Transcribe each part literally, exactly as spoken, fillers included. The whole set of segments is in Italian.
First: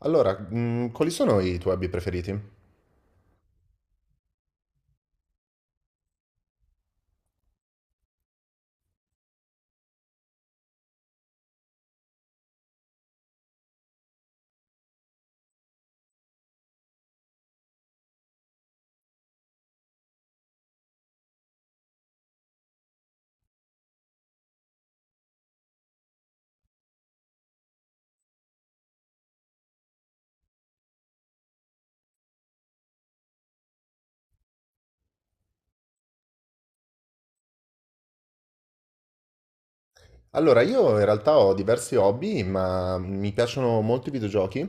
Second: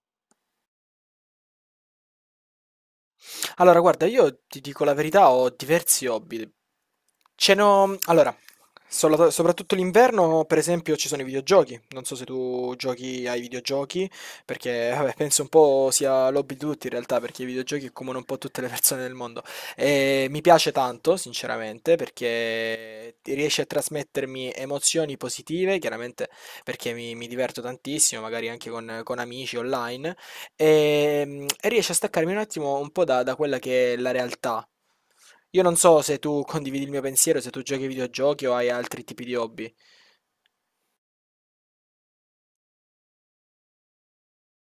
Allora, mh, quali sono i tuoi hobby preferiti? Allora, guarda, io ti dico la verità, ho diversi hobby. Ce n'ho. Allora, solo- soprattutto l'inverno, per esempio, ci sono i videogiochi. Non so se tu giochi ai videogiochi, perché vabbè, penso un po' sia l'hobby di tutti in realtà, perché i videogiochi accomunano un po' tutte le persone del mondo. E mi piace tanto, sinceramente, perché ti riesce a trasmettermi emozioni positive, chiaramente perché mi, mi diverto tantissimo, magari anche con con amici online e, mm, e riesce a staccarmi un attimo un po' da, da quella che è la realtà. Io non so se tu condividi il mio pensiero, se tu giochi ai videogiochi o hai altri tipi di hobby. Allora, io in realtà ho diversi hobby, ma mi piacciono molto i videogiochi,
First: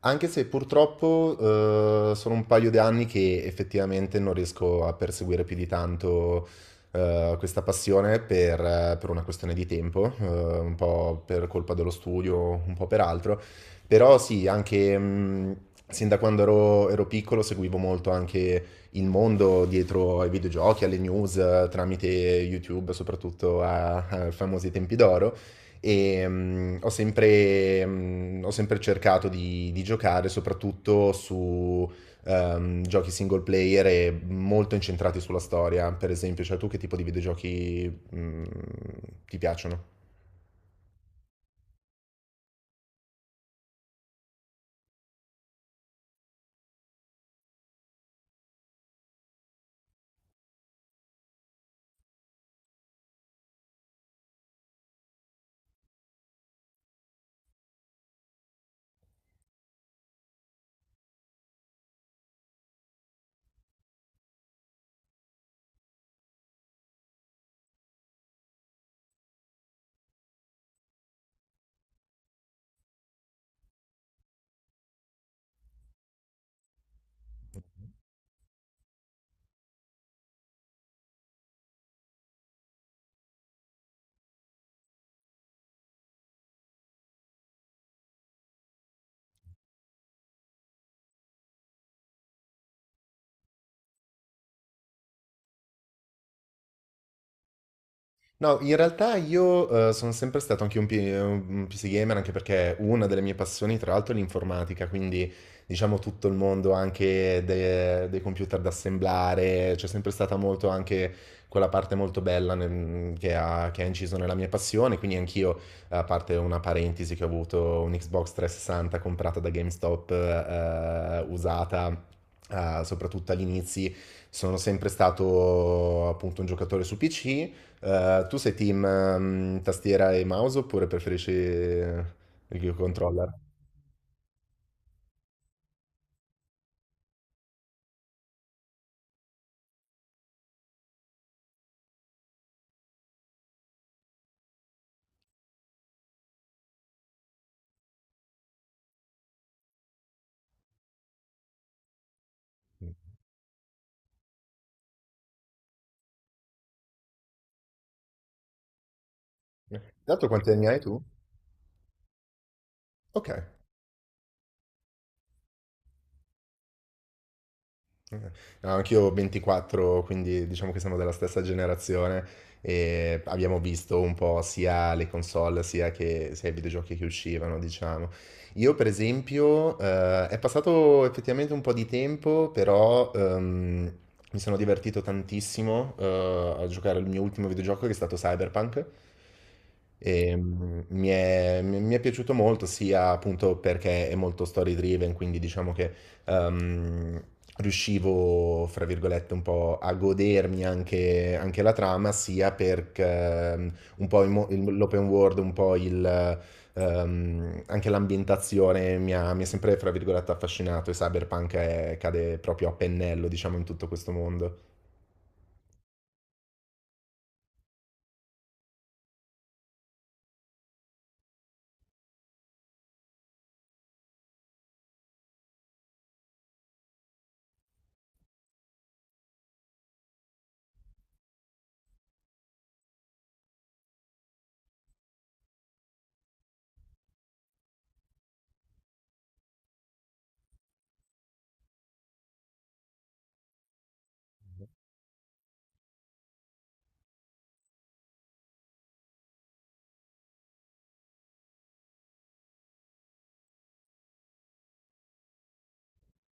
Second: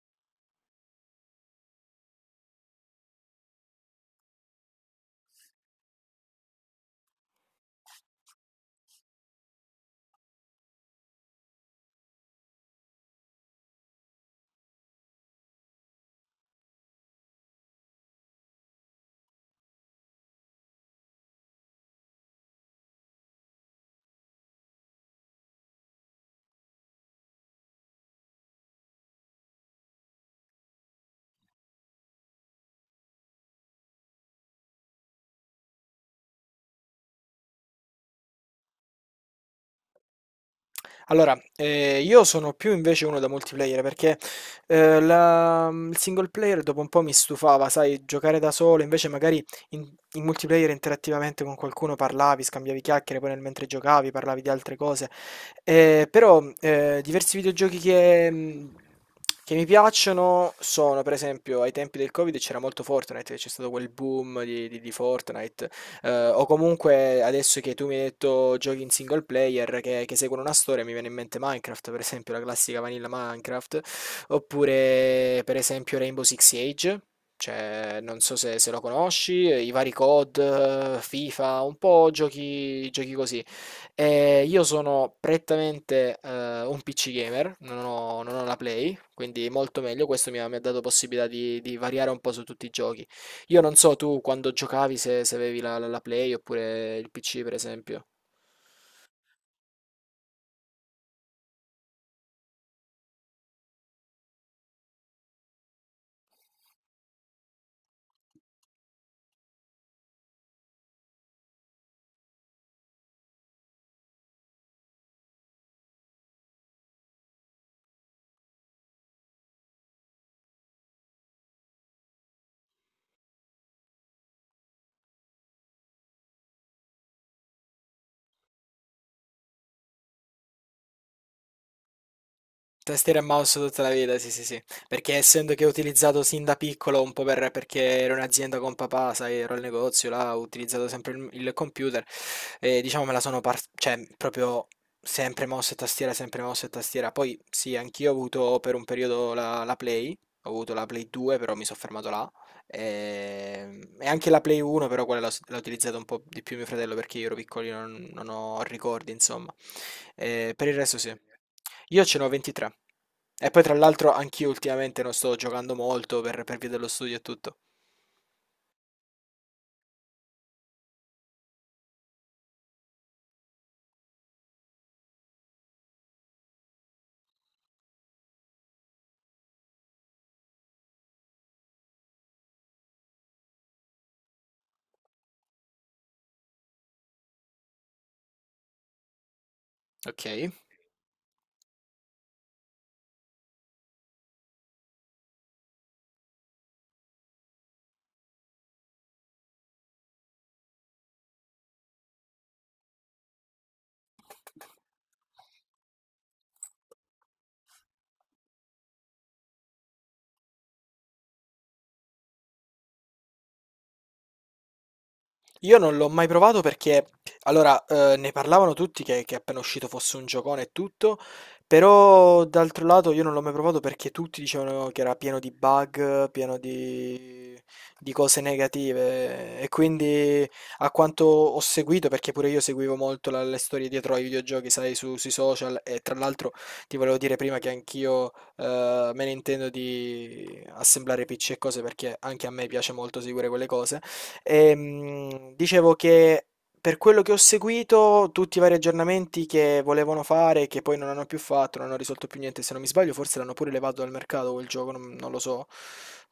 anche se purtroppo eh, sono un paio di anni che effettivamente non riesco a perseguire più di tanto eh, questa passione per, eh, per una questione di tempo, eh, un po' per colpa dello studio, un po' per altro. Però sì, anche mh, sin da quando ero, ero piccolo, seguivo molto anche il mondo dietro ai videogiochi, alle news, eh, tramite YouTube, soprattutto a- ai famosi tempi d'oro. E mh, ho sempre, mh, ho sempre cercato di, di giocare soprattutto su ehm, giochi single player e molto incentrati sulla storia. Per esempio, cioè tu che tipo di videogiochi mh, ti piacciono? Allora, ehm, io sono più invece uno da multiplayer perché, ehm, la mhmm, il single player dopo un po' mi stufava, sai, giocare da solo, invece magari in in multiplayer interattivamente con qualcuno parlavi, scambiavi chiacchiere, poi nel mentre giocavi parlavi di altre cose. Ehm, però, ehm, diversi videogiochi che mhmm, che mi piacciono sono, per esempio, ai tempi del Covid c'era molto Fortnite, che c'è stato quel boom di di di Fortnite, eh, o comunque adesso che tu mi hai detto giochi in single player che, che seguono una storia, mi viene in mente Minecraft, per esempio, la classica vanilla Minecraft, oppure per esempio Rainbow Six Siege. Cioè, non so se, se lo conosci, eh, i vari C O D, eh, FIFA, un po' giochi, giochi così. Eh, io sono prettamente eh, un P C gamer, non ho, non ho la Play, quindi molto meglio. Questo mi ha, mi ha dato possibilità di, di variare un po' su tutti i giochi. Io non so tu quando giocavi se, se avevi la, la- la Play oppure il P C, per esempio. No, in realtà io eh, sono sempre stato anche un, P- un P C gamer, anche perché una delle mie passioni, tra l'altro, è l'informatica, quindi diciamo tutto il mondo anche de- dei computer da assemblare. C'è sempre stata molto anche quella parte molto bella nel- che ha, che ha inciso nella mia passione, quindi anch'io, a parte una parentesi che ho avuto un Xbox tre sessanta comprata da GameStop, eh, usata, eh, soprattutto agli inizi, sono sempre stato appunto un giocatore su P C. Eh, tu sei team ehm, tastiera e mouse oppure preferisci eh, il Tastiera e controller? mouse tutta la vita, sì, sì, sì. Perché essendo che ho utilizzato sin da piccolo, un po' per, perché ero in azienda con papà, sai, ero al negozio, là, ho utilizzato sempre il, il computer, e diciamo me la sono, par- cioè, proprio sempre mouse e tastiera, sempre mouse e tastiera. Poi, sì, anch'io ho avuto per un periodo la, la Play, ho avuto la Play due, però mi sono fermato là, e, e anche la Play uno, però quella l'ho s- l'ha utilizzata un po' di più mio fratello, perché io ero piccolino, non, non ho ricordi, insomma. Dato quanti Ehm, anni per il hai resto tu? sì. Io ce n'ho ventitré. Ok. E poi tra l'altro anch'io ultimamente non sto giocando molto per per via dello studio e tutto. Eh, No, anch'io ho ventiquattro, quindi diciamo che siamo della stessa generazione e abbiamo visto un po' sia le console sia, che, sia i videogiochi che uscivano, diciamo. Io per esempio eh, è passato effettivamente un po' di tempo, però ehm, mi sono divertito tantissimo eh, a giocare al mio ultimo videogioco, che è stato Cyberpunk. E, Ok. mm, mi è, mi mi è piaciuto molto sia appunto perché è molto story driven, quindi diciamo che ehm, riuscivo, fra virgolette, un po' a godermi anche, anche la trama, sia perché ehm, un po' il mo- il- l'open world, un po' il, ehm, anche l'ambientazione mi ha, mi ha sempre, fra virgolette, affascinato, e Cyberpunk è- cade proprio a pennello, diciamo, in tutto questo mondo. Io non l'ho mai provato perché, allora, eh, ne parlavano tutti che, che appena uscito fosse un giocone e tutto, però d'altro lato io non l'ho mai provato perché tutti dicevano che era pieno di bug, pieno di, di cose negative e quindi a quanto ho seguito, perché pure io seguivo molto la- le storie dietro ai videogiochi, sai, su- sui social e tra l'altro ti volevo dire prima che anch'io eh, me ne intendo di assemblare P C e cose perché anche a me piace molto seguire quelle cose. Ehm, dicevo che per quello che ho seguito, tutti i vari aggiornamenti che volevano fare, che poi non hanno più fatto, non hanno risolto più niente, se non mi sbaglio, forse l'hanno pure levato dal mercato quel gioco, non, non lo so,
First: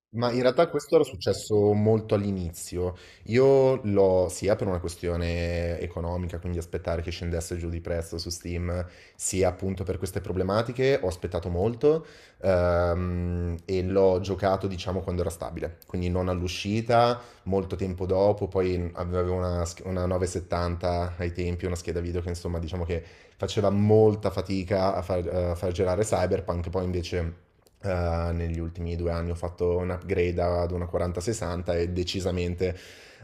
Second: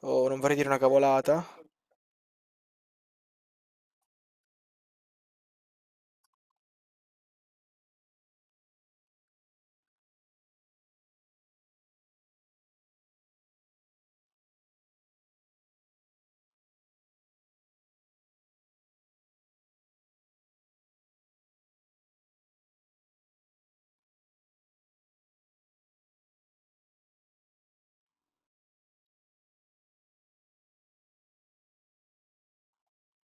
o Ma in non vorrei realtà dire una questo era cavolata. successo molto all'inizio. Io l'ho sia per una questione economica, quindi aspettare che scendesse giù di prezzo su Steam, sia appunto per queste problematiche, ho aspettato molto, ehm, e l'ho giocato, diciamo, quando era stabile, quindi non all'uscita, molto tempo dopo. Poi avevo una, sch- una nove settanta ai tempi, una scheda video che, insomma, diciamo che faceva molta fatica a far, a far girare Cyberpunk. Poi invece, eh, negli ultimi due anni, ho fatto un upgrade ad una quaranta sessanta e decisamente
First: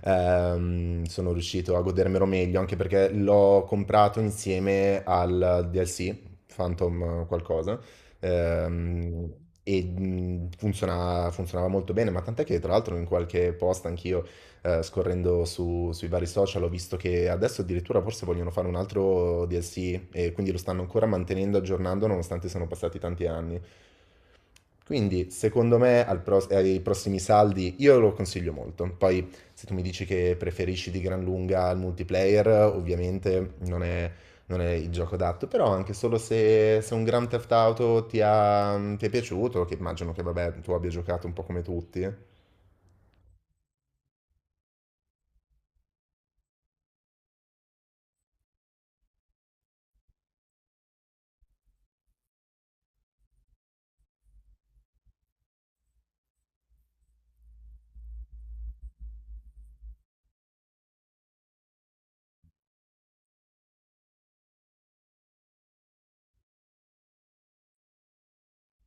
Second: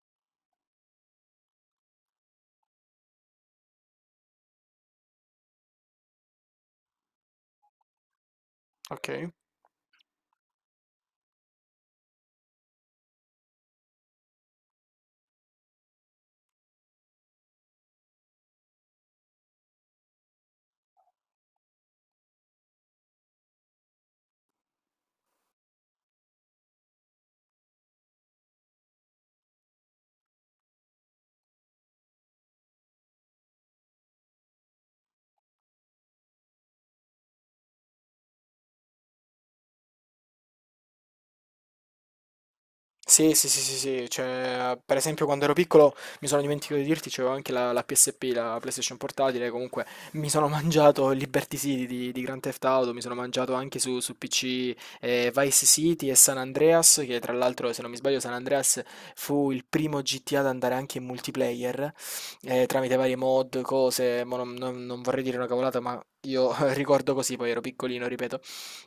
ehm, sono riuscito a godermelo meglio, anche perché l'ho comprato insieme al D L C, Phantom qualcosa, ehm, Ok. e mh, funziona- funzionava molto bene, ma tant'è che tra l'altro in qualche post anch'io, eh, scorrendo su- sui vari social, ho visto che adesso addirittura forse vogliono fare un altro D L C, e quindi lo stanno ancora mantenendo aggiornando nonostante siano passati tanti anni. Quindi, secondo me, al pro- ai prossimi saldi io lo consiglio molto. Poi, se tu mi dici che preferisci di gran lunga il multiplayer, ovviamente non è, non è il gioco adatto. Però, anche solo se, se un Grand Theft Auto ti, ha- ti è piaciuto, che immagino che, vabbè, tu abbia giocato un po' come tutti. Sì, sì, sì, sì, sì, cioè, per esempio quando ero piccolo mi sono dimenticato di dirti, c'avevo anche la, la P S P, la PlayStation Portatile, comunque mi sono mangiato Liberty City di, di Grand Theft Auto, mi sono mangiato anche su, su P C eh, Vice City e San Andreas, che tra l'altro se non mi sbaglio San Andreas fu il primo G T A ad andare anche in multiplayer, eh, tramite varie mod, cose, mo non, non- non vorrei dire una cavolata, ma ricordo così, poi ero piccolino, ripeto.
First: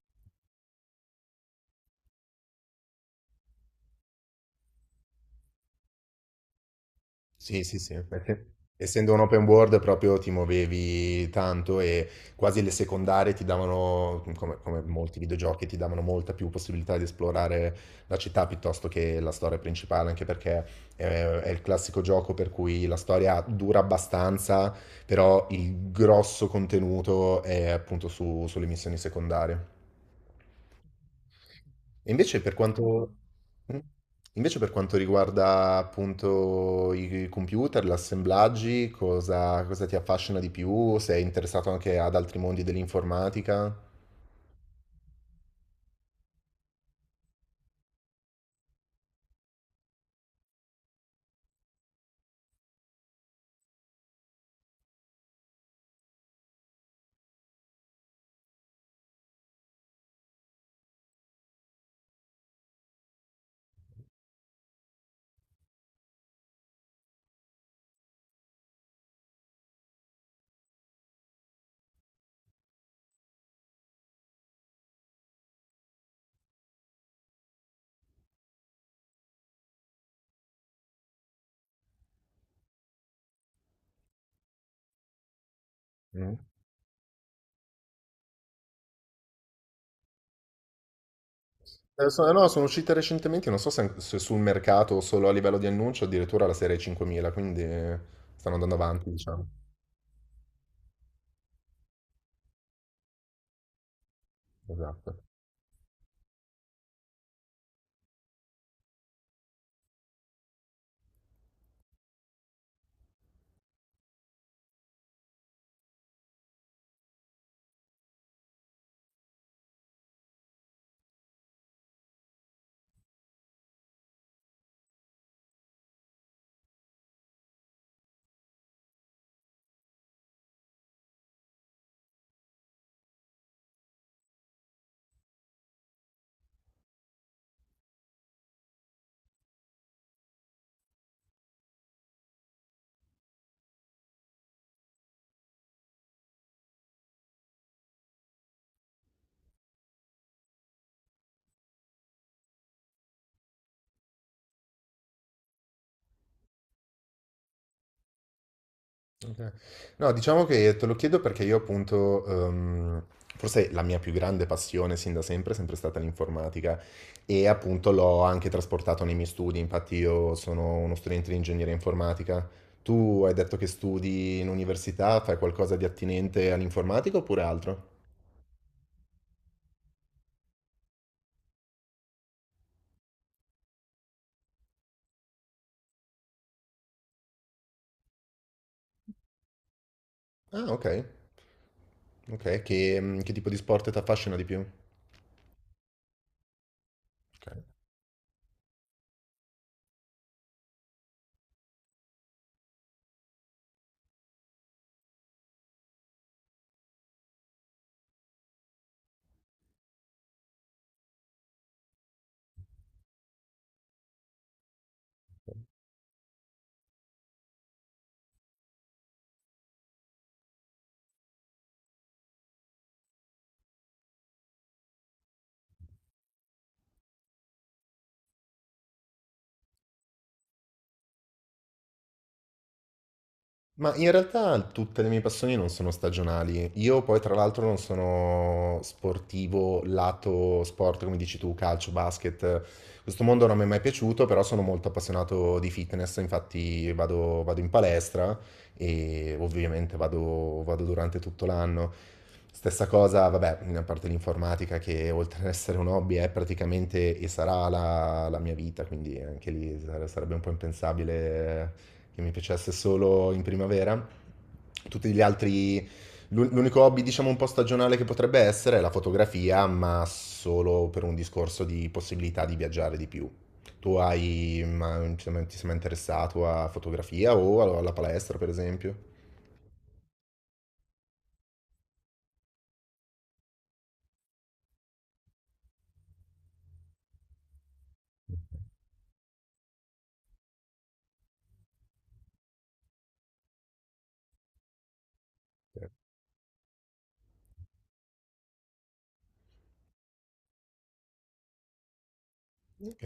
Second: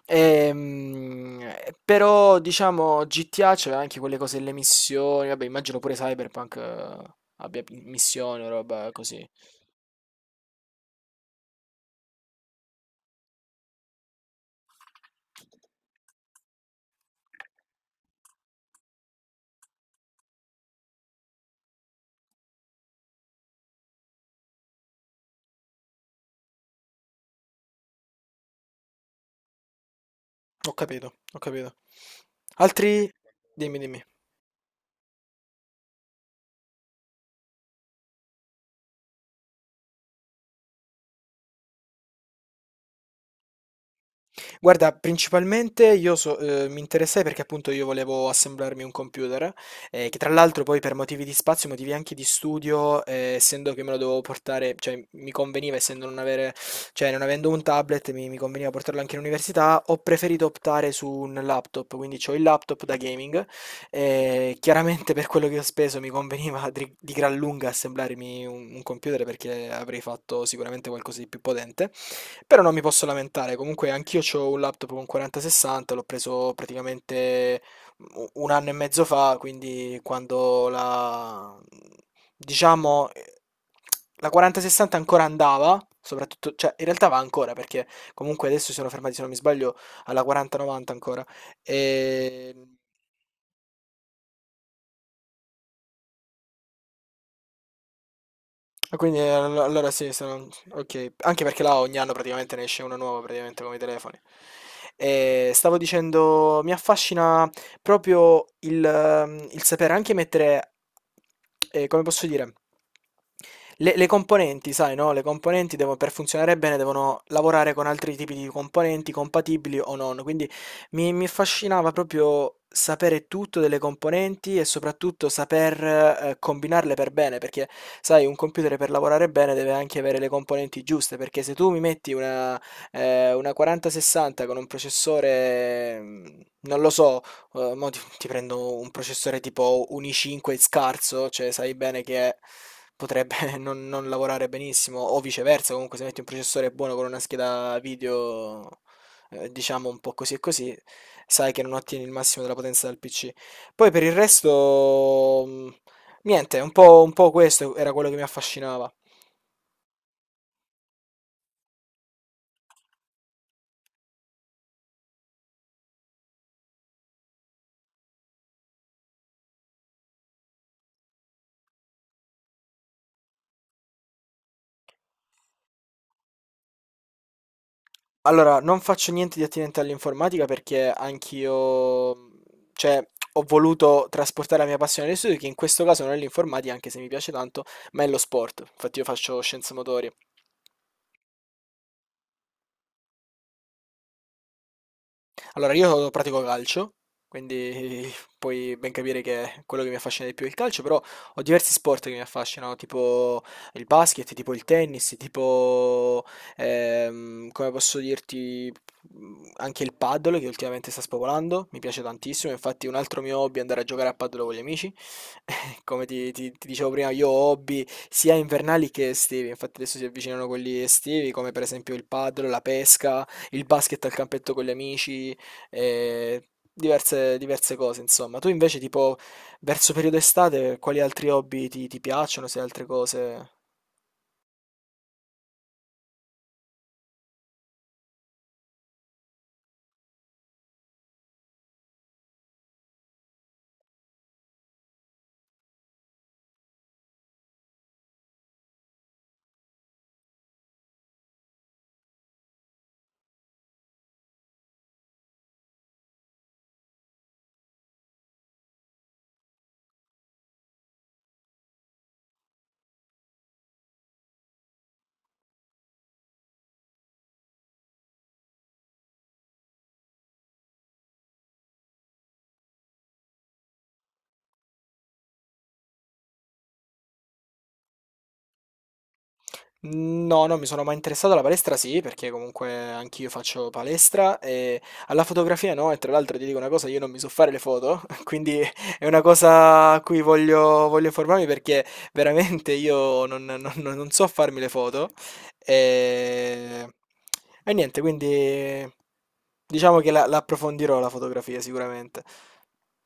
Ehm, però, diciamo, G T A c'aveva anche quelle cose, le missioni, vabbè, immagino pure Cyberpunk eh, Sì, abbia sì, pi- sì, missioni o perché roba essendo un così. open world proprio ti muovevi tanto, e quasi le secondarie ti davano, come, come molti videogiochi, ti davano molta più possibilità di esplorare la città piuttosto che la storia principale, anche perché eh, è il classico gioco per cui la storia dura abbastanza, però il grosso contenuto è appunto su- sulle missioni secondarie. Ho capito, ho capito. E invece per Ecco. Altri? quanto, Dimmi, Mm. dimmi. Invece, per quanto riguarda appunto i computer, gli assemblaggi, cosa, cosa ti affascina di più? Sei interessato anche ad altri mondi dell'informatica? Guarda, principalmente io so uhm, mi interessai perché appunto io volevo assemblarmi un computer, ehm, che tra l'altro poi per motivi di spazio, motivi anche di studio, ehm, essendo che me lo dovevo portare cioè mi conveniva essendo non avere cioè non avendo un tablet mi mi conveniva portarlo anche in università, ho preferito optare su un laptop, quindi c'ho il laptop da gaming, ehm, chiaramente per quello che ho speso mi conveniva dri di gran lunga assemblarmi un un computer perché avrei fatto sicuramente qualcosa di più potente. Però non mi posso lamentare, comunque anch'io ho un laptop con quaranta sessanta, l'ho preso praticamente u- un anno e mezzo fa, quindi quando la... diciamo... eh, La quaranta sessanta ancora andava, Mm. soprattutto, cioè in realtà va ancora perché comunque adesso si sono fermati, se non mi sbaglio, alla quaranta novanta ancora. Eh, so- no, E sono uscite recentemente, non so se se sul mercato o solo a livello di annuncio, addirittura la serie cinquemila, quindi eh, stanno andando Ah, avanti, Quindi eh, diciamo. allo- allora sì, sono- ok. Anche perché là ogni anno praticamente ne esce una nuova, praticamente come i telefoni. Esatto. E stavo dicendo, mi affascina proprio il, ehm, il sapere anche mettere, eh, come posso dire, le, le componenti, sai, no? Le componenti devono, per funzionare bene devono lavorare con altri tipi di componenti compatibili o non. Quindi mi mi affascinava proprio sapere tutto delle componenti e soprattutto saper, ehm, combinarle per bene, perché sai un computer per lavorare bene deve anche avere le componenti giuste, perché se tu mi metti una ehm, una quaranta sessanta con un processore, mhmm, non lo so, uhm, mo ti ti prendo un processore tipo un i cinque scarso, cioè sai bene che potrebbe non non lavorare benissimo, o viceversa comunque se metti un processore buono con una scheda video eh, diciamo un po' così e così, sai che non ottieni il massimo della potenza del P C. Poi per il resto, mh, niente, un po', un po' questo era quello che mi affascinava. Ok. No, diciamo che te lo chiedo perché io appunto, ehm, forse la mia più grande passione sin da sempre è sempre stata l'informatica, e appunto l'ho anche trasportato nei miei studi. Infatti io sono uno studente di ingegneria informatica. Tu hai detto che studi in università, fai qualcosa di attinente all'informatica oppure altro? Allora, non faccio niente di attinente all'informatica perché anch'io, mh, cioè, ho voluto trasportare la mia passione agli studi, che in questo caso non è l'informatica, anche se mi piace tanto, ma è lo sport. Infatti io faccio scienze motorie. Ah, ok, ok, che, che tipo di sport ti affascina di più? Allora, io pratico calcio, quindi puoi ben capire che quello che mi affascina di più è il calcio, però ho diversi sport che mi affascinano, tipo il basket, tipo il tennis, tipo, ehm, come posso dirti, mm, anche il paddle che ultimamente sta spopolando, mi piace tantissimo, infatti un altro mio hobby è andare a giocare a paddle con gli amici. Come ti, ti- ti dicevo prima, io ho hobby sia invernali che estivi, infatti adesso si avvicinano quelli estivi, come per esempio il paddle, la pesca, il basket al campetto con gli amici, e diverse, diverse cose, insomma. Tu invece, tipo, verso periodo estate, quali altri hobby ti, ti piacciono? Se altre cose. Ma in realtà tutte le mie passioni non sono stagionali. Io poi tra l'altro non sono sportivo lato sport, come dici tu, calcio, basket. Questo mondo non mi è mai piaciuto, però sono molto appassionato di fitness, infatti vado, vado in palestra, e ovviamente vado, vado durante tutto l'anno. Stessa cosa, vabbè, a parte l'informatica, che oltre ad essere un hobby è praticamente e sarà la, la mia vita, quindi anche lì sare- sarebbe un po' impensabile che mi piacesse solo in primavera. Tutti gli altri, l'u- l'unico hobby, diciamo, un po' stagionale che potrebbe essere è la fotografia, ma solo per un discorso di possibilità di viaggiare di più. Tu hai, ma, ti sei mai interessato a fotografia o alla alla palestra, per esempio? No, non mi sono mai interessato alla palestra, sì, perché comunque anch'io faccio palestra e alla fotografia no, e tra l'altro ti dico una cosa, io non mi so fare le foto, quindi è una cosa a cui voglio, voglio informarmi perché veramente io non, non- non- non so farmi le foto e, e niente, quindi diciamo che la, la approfondirò la fotografia sicuramente. Ok.